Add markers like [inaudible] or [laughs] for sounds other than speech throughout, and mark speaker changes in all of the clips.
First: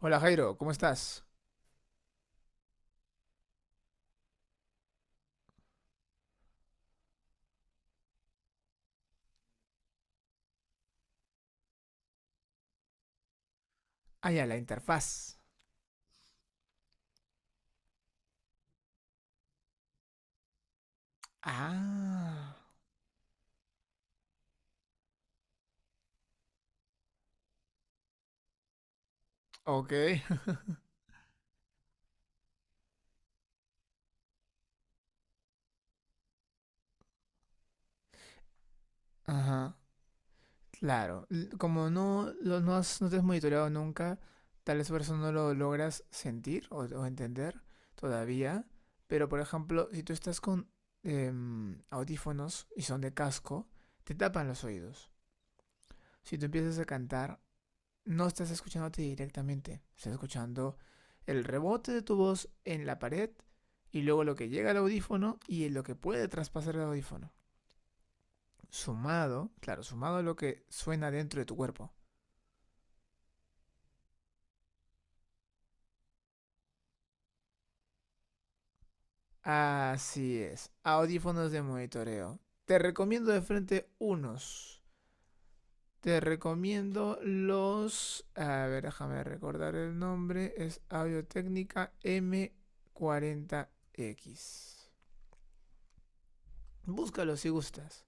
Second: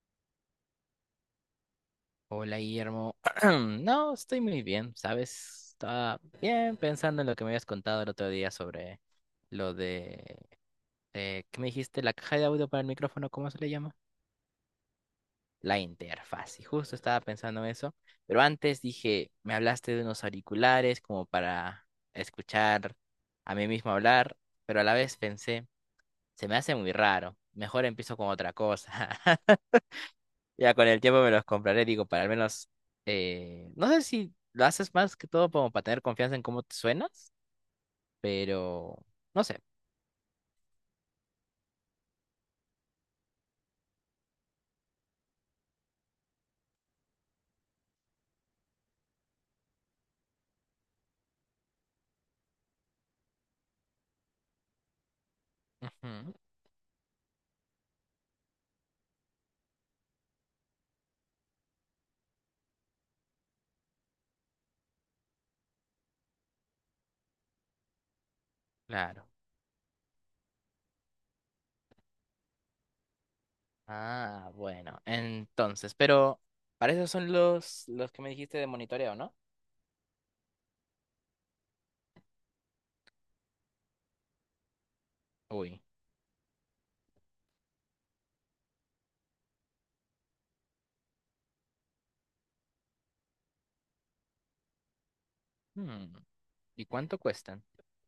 Speaker 1: Hola, Jairo, ¿cómo estás?
Speaker 2: Hola Guillermo. [clears throat] No, estoy muy bien, ¿sabes? Estaba bien pensando en lo que me habías contado el otro día sobre lo de, ¿qué me dijiste? La caja de audio para el micrófono, ¿cómo se le llama?
Speaker 1: Ah, ya, la interfaz.
Speaker 2: La interfaz. Y justo estaba pensando en eso. Pero antes dije, me hablaste de unos auriculares como para
Speaker 1: Ah,
Speaker 2: escuchar a mí mismo hablar, pero a la vez pensé, se me hace muy raro. Mejor empiezo con otra cosa.
Speaker 1: ok. [laughs]
Speaker 2: Ya con el tiempo me los compraré, digo, para al menos, no sé si lo haces más que todo como para tener confianza en cómo te suenas, pero no sé.
Speaker 1: Ajá, claro. L- Como no, lo- no, has- No te has monitoreado nunca, tal vez por eso no lo logras sentir o entender todavía. Pero por ejemplo, si tú estás con audífonos y son de casco, te tapan los oídos.
Speaker 2: Ujú,
Speaker 1: Si tú empiezas a cantar, no estás escuchándote directamente, estás escuchando el rebote de tu voz en la pared y luego lo que llega al audífono y lo que puede traspasar el audífono.
Speaker 2: claro.
Speaker 1: Sumado, claro, sumado a lo que suena dentro de tu cuerpo.
Speaker 2: Ah, bueno, entonces, pero para eso son los que me dijiste de monitoreo, ¿no?
Speaker 1: Así es, audífonos de monitoreo. Te recomiendo de frente unos.
Speaker 2: Uy.
Speaker 1: Te recomiendo los... A ver, déjame recordar el nombre. Es Audio Técnica m 40 x.
Speaker 2: hmm, ¿Y cuánto
Speaker 1: Búscalo si
Speaker 2: cuestan?
Speaker 1: gustas.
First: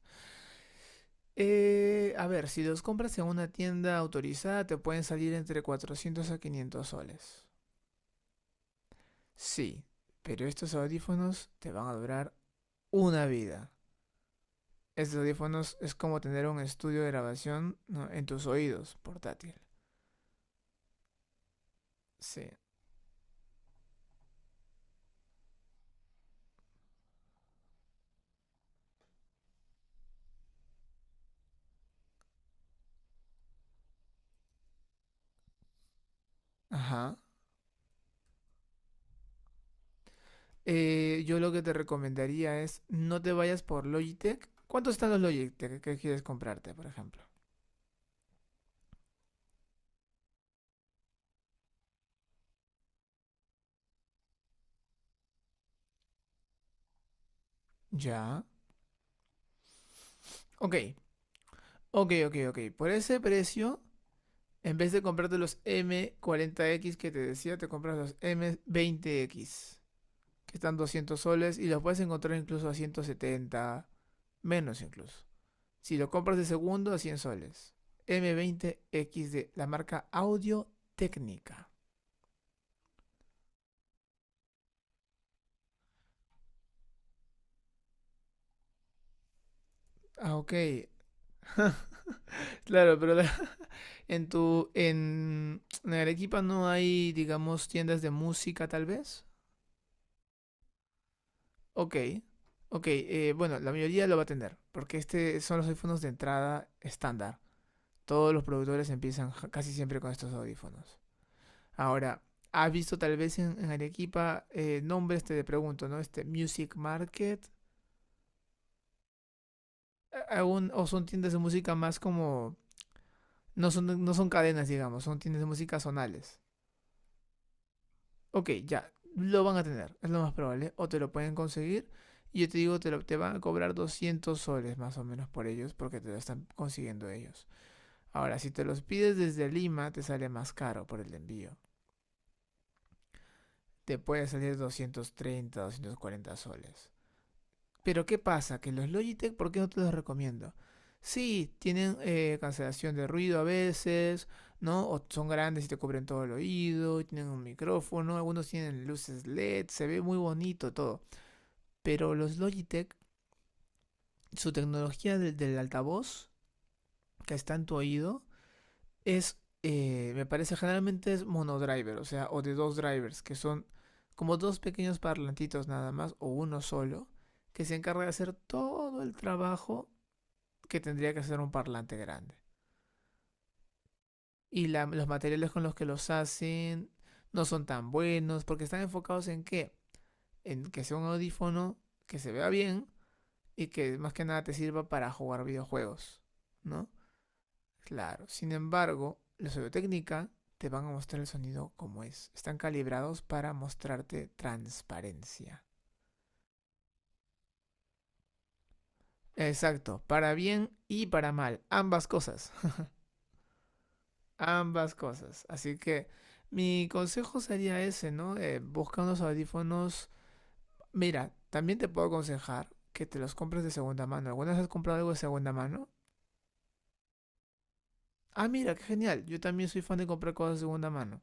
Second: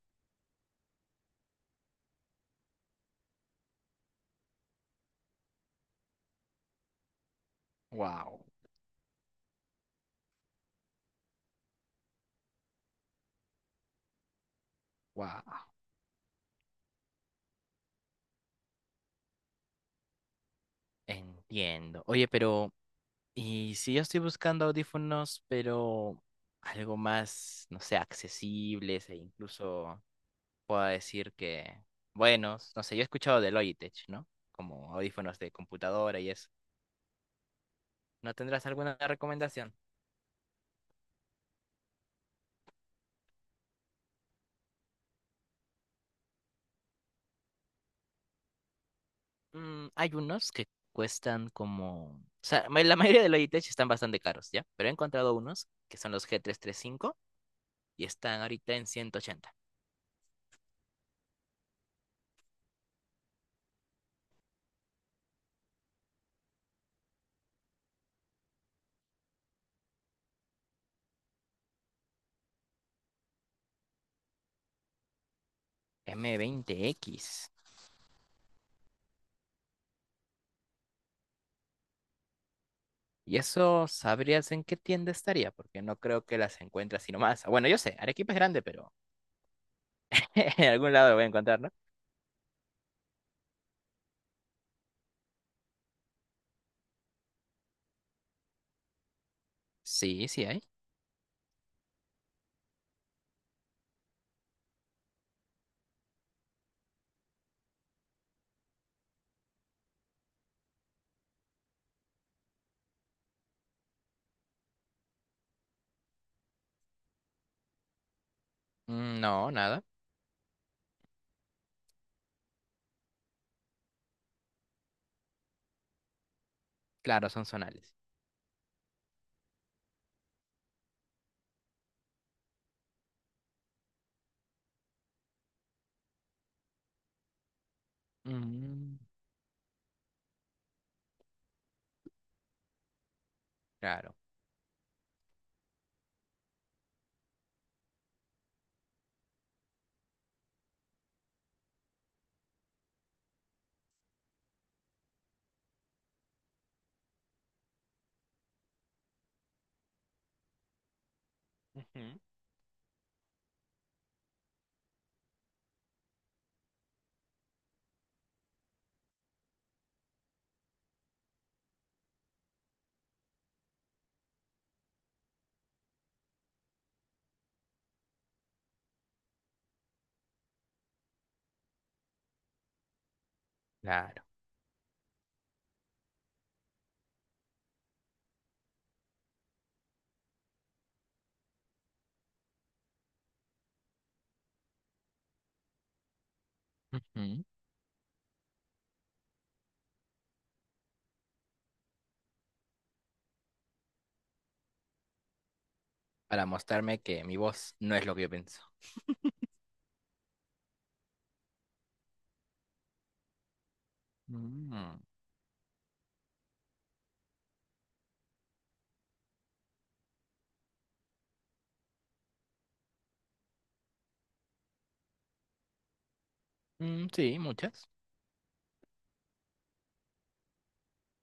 Speaker 1: A ver, si los compras en una tienda autorizada te pueden salir entre 400 a 500 soles.
Speaker 2: Wow,
Speaker 1: Sí, pero estos audífonos te van a durar una vida. Estos
Speaker 2: wow.
Speaker 1: audífonos es como tener un estudio de grabación, ¿no?, en tus oídos, portátil.
Speaker 2: Entiendo. Oye,
Speaker 1: Sí.
Speaker 2: pero, ¿y si yo estoy buscando audífonos, pero algo más, no sé, accesibles e incluso pueda decir que buenos? No sé, yo he escuchado de Logitech, ¿no? Como audífonos de computadora y eso.
Speaker 1: Ajá.
Speaker 2: ¿No tendrás alguna recomendación?
Speaker 1: Yo lo que te recomendaría es no te vayas por Logitech. ¿Cuántos están los Logitech que quieres comprarte, por ejemplo?
Speaker 2: Mm, hay unos que cuestan como, o sea, la mayoría de Logitech están bastante caros, ¿ya? Pero he encontrado unos que son los G335 y cinco y están
Speaker 1: Ya.
Speaker 2: ahorita en 180.
Speaker 1: Ok, ok. Por ese precio, en vez de comprarte los m 40 x que te decía, te compras los m 20 x que están 200 soles y los puedes encontrar incluso a 170, menos incluso. Si lo compras
Speaker 2: m
Speaker 1: de
Speaker 2: veinte
Speaker 1: segundo, a 100
Speaker 2: x
Speaker 1: soles. M veinte x de la marca Audio Técnica.
Speaker 2: Y eso sabrías en qué tienda estaría, porque no creo que las encuentres sino más. Bueno, yo sé, Arequipa es grande, pero
Speaker 1: Ah, ok.
Speaker 2: [laughs] en algún lado lo voy a encontrar, ¿no?
Speaker 1: Claro, pero en Arequipa no hay, digamos, tiendas de música tal vez.
Speaker 2: Sí, sí hay.
Speaker 1: Ok. Ok, bueno, la mayoría lo va a tener, porque este son los audífonos de entrada estándar. Todos los productores empiezan casi siempre con estos audífonos. Ahora, ¿has visto tal vez en Arequipa nombres, te pregunto, ¿no? Este Music Market,
Speaker 2: Mm, no, nada.
Speaker 1: o son tiendas de música más como... No son, no son cadenas, digamos, son tiendas de música zonales.
Speaker 2: Claro, son zonales.
Speaker 1: Ok, ya, lo van a tener, es lo más probable, o te lo pueden conseguir. Y yo te digo, te van a cobrar 200 soles más o menos por ellos porque te lo están consiguiendo ellos. Ahora, si te los
Speaker 2: Mm,
Speaker 1: pides desde Lima, te sale más caro por el envío. Te
Speaker 2: claro.
Speaker 1: puede salir 230, 240 soles. Pero ¿qué pasa? Que los Logitech, ¿por qué no te los recomiendo? Sí, tienen cancelación de ruido a veces, ¿no? O son grandes y te cubren todo el oído, tienen un micrófono, algunos tienen luces LED, se ve muy bonito todo.
Speaker 2: Ujú,
Speaker 1: Pero los Logitech, su tecnología del altavoz que está en tu oído, es, me parece, generalmente es monodriver, o sea, o de dos drivers, que son como dos pequeños parlantitos nada más, o uno solo, que se encarga de hacer todo el trabajo que tendría que hacer un parlante grande.
Speaker 2: claro.
Speaker 1: Y los materiales con los que los hacen no son tan buenos, porque están enfocados en ¿qué? En que sea un audífono que se vea bien y que más que nada te sirva para jugar videojuegos, ¿no?
Speaker 2: Ujú.
Speaker 1: Claro, sin embargo, los Audiotécnica te van a mostrar el sonido como es. Están calibrados para mostrarte transparencia.
Speaker 2: Para mostrarme que mi voz no es lo que yo pienso.
Speaker 1: Exacto, para bien y para mal, ambas cosas, [laughs] ambas
Speaker 2: Mm,
Speaker 1: cosas. Así que mi consejo sería ese, ¿no? Busca unos audífonos. Mira, también te puedo aconsejar que te los compres de segunda mano. ¿Alguna vez has comprado algo de segunda mano?
Speaker 2: mm, sí, muchas.
Speaker 1: Ah, mira, qué genial. Yo también soy fan de comprar cosas de segunda mano.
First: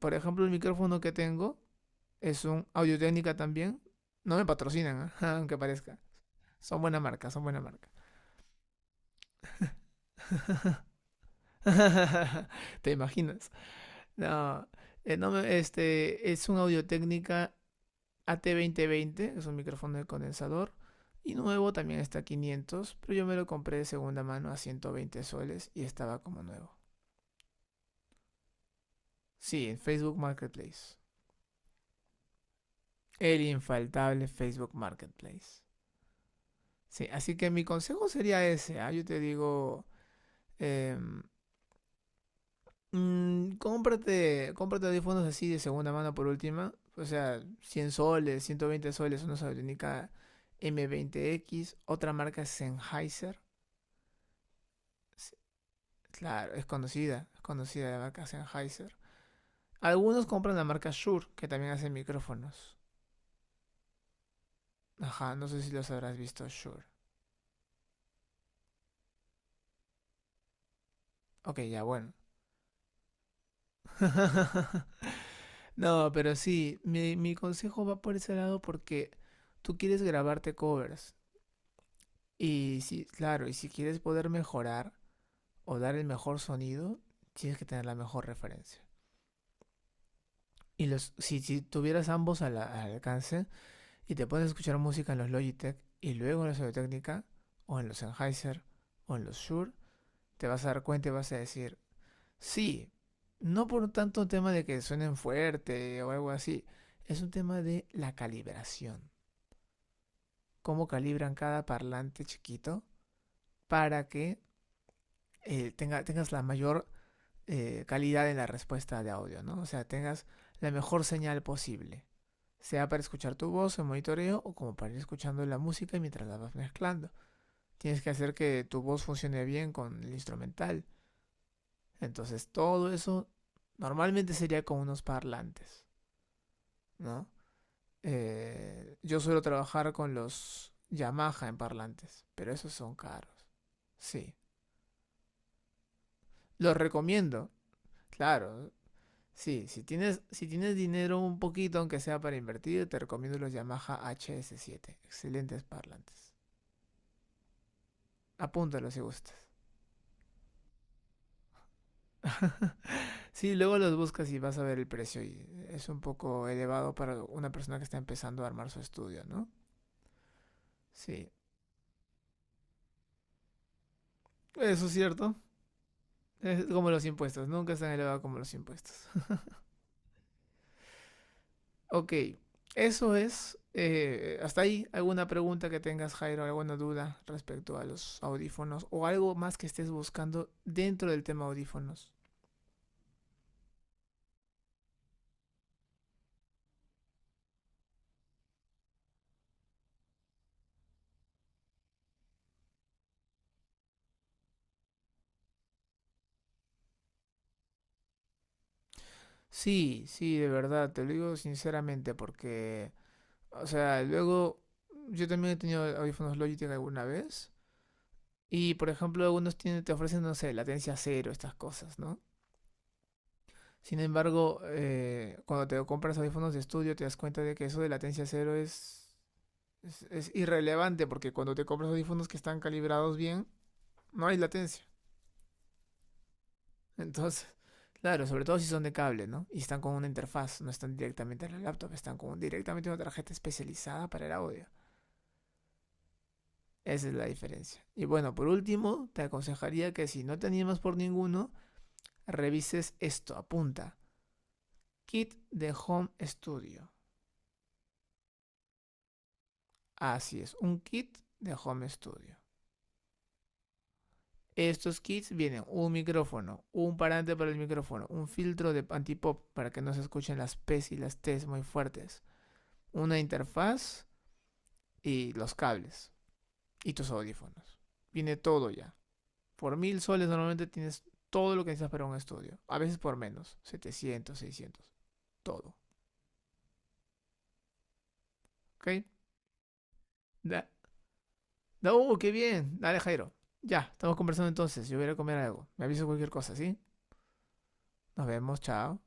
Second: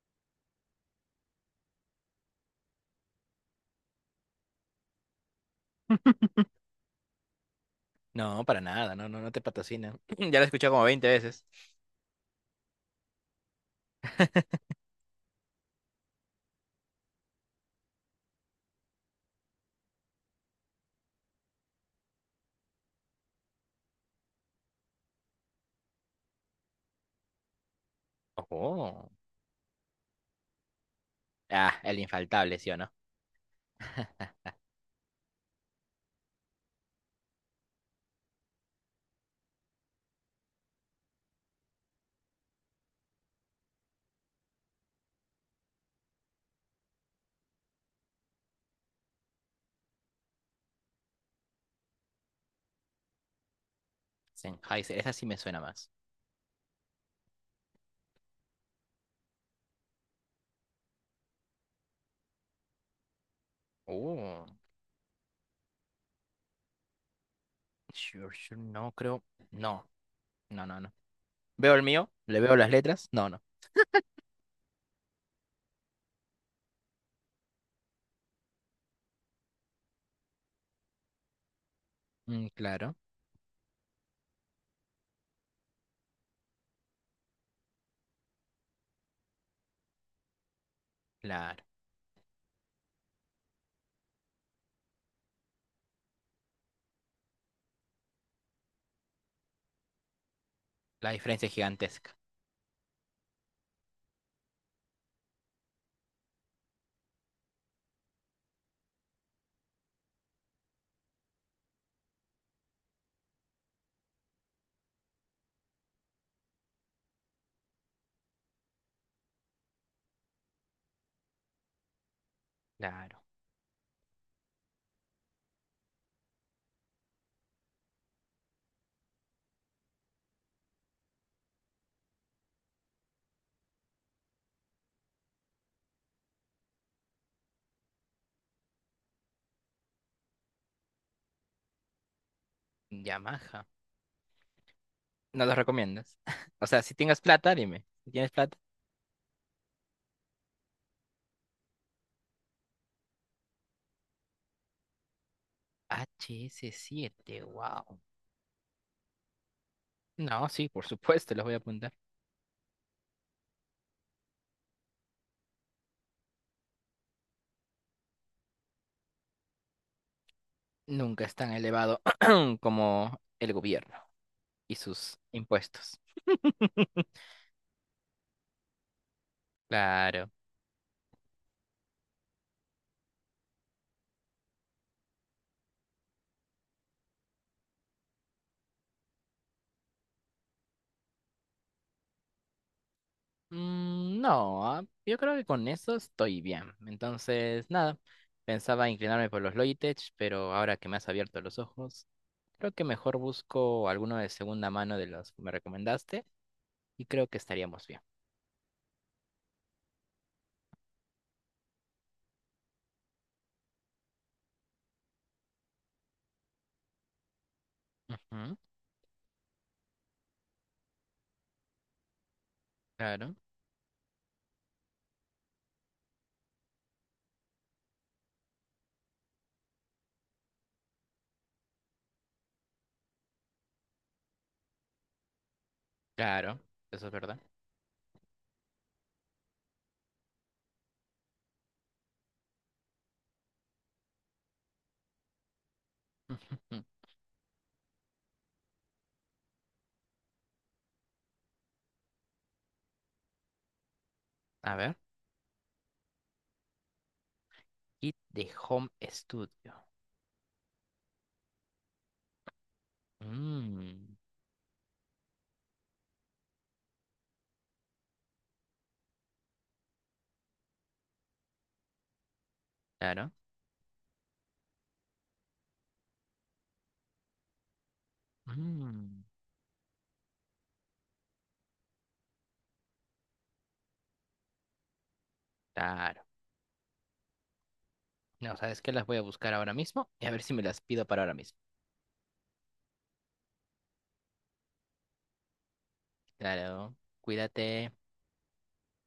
Speaker 1: Por ejemplo, el micrófono que tengo es un audio técnica también. No me patrocinan, ¿ah? [laughs] aunque parezca. Son buena marca, son buena marca.
Speaker 2: No, para nada, no, no, no te patrocina. [clears throat] Ya la he escuchado como
Speaker 1: [laughs]
Speaker 2: 20 veces.
Speaker 1: ¿Te imaginas? No, no este es un audio técnica AT2020, es un micrófono de condensador. Y nuevo también está a 500, pero yo me lo compré de segunda mano a 120 soles y estaba como nuevo.
Speaker 2: Oh.
Speaker 1: Sí, en Facebook Marketplace.
Speaker 2: Ah, el infaltable, ¿sí o no?
Speaker 1: El infaltable
Speaker 2: [laughs]
Speaker 1: Facebook Marketplace. Sí, así que mi consejo sería ese, ¿ah? Yo te digo, em, cómprate audífonos así de segunda mano por última. O sea, 100 soles, 120 soles, una Sony m 20 x. Otra marca es Sennheiser.
Speaker 2: Sennheiser, esa sí
Speaker 1: Sí,
Speaker 2: me suena más.
Speaker 1: claro, es conocida la marca Sennheiser. Algunos compran la marca Shure, que también hace micrófonos.
Speaker 2: Oh,
Speaker 1: Ajá, no sé si los habrás visto, Shure.
Speaker 2: sure, sure, no creo. No, no, no, no.
Speaker 1: Ok,
Speaker 2: ¿Veo
Speaker 1: ya,
Speaker 2: el mío?
Speaker 1: bueno.
Speaker 2: ¿Le veo las letras? No, no.
Speaker 1: [laughs] No, pero sí, mi consejo va por ese lado porque tú quieres grabarte covers.
Speaker 2: Mm,
Speaker 1: Y
Speaker 2: claro,
Speaker 1: sí, claro, y si quieres poder mejorar, o dar el mejor sonido, tienes que tener la mejor referencia. Y los, si, si
Speaker 2: claro.
Speaker 1: tuvieras ambos al alcance y te puedes escuchar música en los Logitech y luego en los audio Technica o en los Sennheiser, o en los Shure, te vas a dar cuenta
Speaker 2: La
Speaker 1: y vas a
Speaker 2: diferencia es
Speaker 1: decir,
Speaker 2: gigantesca.
Speaker 1: sí, no por tanto un tema de que suenen fuerte o algo así, es un tema de la calibración. Cómo calibran cada parlante chiquito para que tengas la mayor calidad en la respuesta de audio, ¿no? O sea, tengas la mejor señal posible, sea para
Speaker 2: Claro.
Speaker 1: escuchar tu voz en monitoreo o como para ir escuchando la música mientras la vas mezclando. Tienes que hacer que tu voz funcione bien con el instrumental. Entonces, todo eso normalmente sería con unos parlantes, ¿no? Yo suelo trabajar con los Yamaha en parlantes, pero esos son caros.
Speaker 2: Yamaha.
Speaker 1: Sí,
Speaker 2: No los recomiendas. [laughs] O
Speaker 1: los
Speaker 2: sea, si tengas
Speaker 1: recomiendo,
Speaker 2: plata, dime. Si tienes plata.
Speaker 1: claro. Sí, si tienes, si tienes dinero un poquito, aunque sea para invertir, te recomiendo los Yamaha HS7. Excelentes
Speaker 2: H
Speaker 1: parlantes.
Speaker 2: S siete wow.
Speaker 1: Apúntalos si gustas.
Speaker 2: No, sí, por supuesto, los voy a apuntar.
Speaker 1: Sí, luego los buscas y vas a ver el precio y es un poco elevado para una persona que está empezando a armar su estudio, ¿no?
Speaker 2: Nunca
Speaker 1: Sí,
Speaker 2: es tan elevado [clears throat] como el gobierno y
Speaker 1: eso es
Speaker 2: sus
Speaker 1: cierto.
Speaker 2: impuestos.
Speaker 1: Es como los
Speaker 2: [laughs]
Speaker 1: impuestos, nunca es tan elevado como los impuestos. [laughs]
Speaker 2: Claro.
Speaker 1: Ok, eso es. Hasta ahí, ¿alguna pregunta que tengas, Jairo? ¿Alguna duda respecto a los audífonos? ¿O algo más que estés buscando dentro del tema audífonos?
Speaker 2: Mm, no, ah, yo creo que con eso estoy bien. Entonces, nada, pensaba inclinarme por los Logitech, pero ahora que me has abierto los ojos, creo que mejor busco alguno de segunda mano de los que me recomendaste y creo que estaríamos bien.
Speaker 1: Sí, sí, de verdad, te lo digo sinceramente porque, o sea, luego yo también he tenido audífonos Logitech alguna vez
Speaker 2: Ujú,
Speaker 1: y, por ejemplo, algunos tienen- te ofrecen, no sé, latencia cero, estas cosas, ¿no?
Speaker 2: claro.
Speaker 1: Sin embargo, cuando te compras audífonos de estudio te das cuenta de que eso de latencia cero es irrelevante porque cuando te compras audífonos que están calibrados bien, no hay latencia.
Speaker 2: Claro, eso es verdad.
Speaker 1: Entonces, claro, sobre todo si son de cable, ¿no? Y están con una interfaz, no están directamente en la laptop, están con directamente una tarjeta especializada para el audio.
Speaker 2: [laughs]
Speaker 1: Esa es la diferencia. Y bueno, por último, te aconsejaría que si no te animas por ninguno, revises esto, apunta.
Speaker 2: A ver,
Speaker 1: Kit de Home Studio.
Speaker 2: kit de home studio.
Speaker 1: Así es, un kit de Home Studio.
Speaker 2: Mm,
Speaker 1: Estos kits vienen un micrófono, un parante para el micrófono, un filtro de antipop para que no se escuchen las P's y las T's muy fuertes, una
Speaker 2: claro.
Speaker 1: interfaz y los cables y tus audífonos. Viene todo ya.
Speaker 2: Mm,
Speaker 1: Por 1000 soles normalmente tienes todo lo que necesitas para un estudio. A veces por menos. 700, 600. Todo.
Speaker 2: claro. No, ¿sabes
Speaker 1: ¿Ok?
Speaker 2: qué? Las voy a buscar ahora mismo y a ver si me
Speaker 1: Da,
Speaker 2: las pido para ahora mismo.
Speaker 1: ¡Uh, qué bien! Dale, Jairo. Ya, estamos conversando entonces. Yo voy a ir a comer algo. Me aviso cualquier cosa, ¿sí?
Speaker 2: Claro, cuídate.
Speaker 1: Nos vemos. Chao.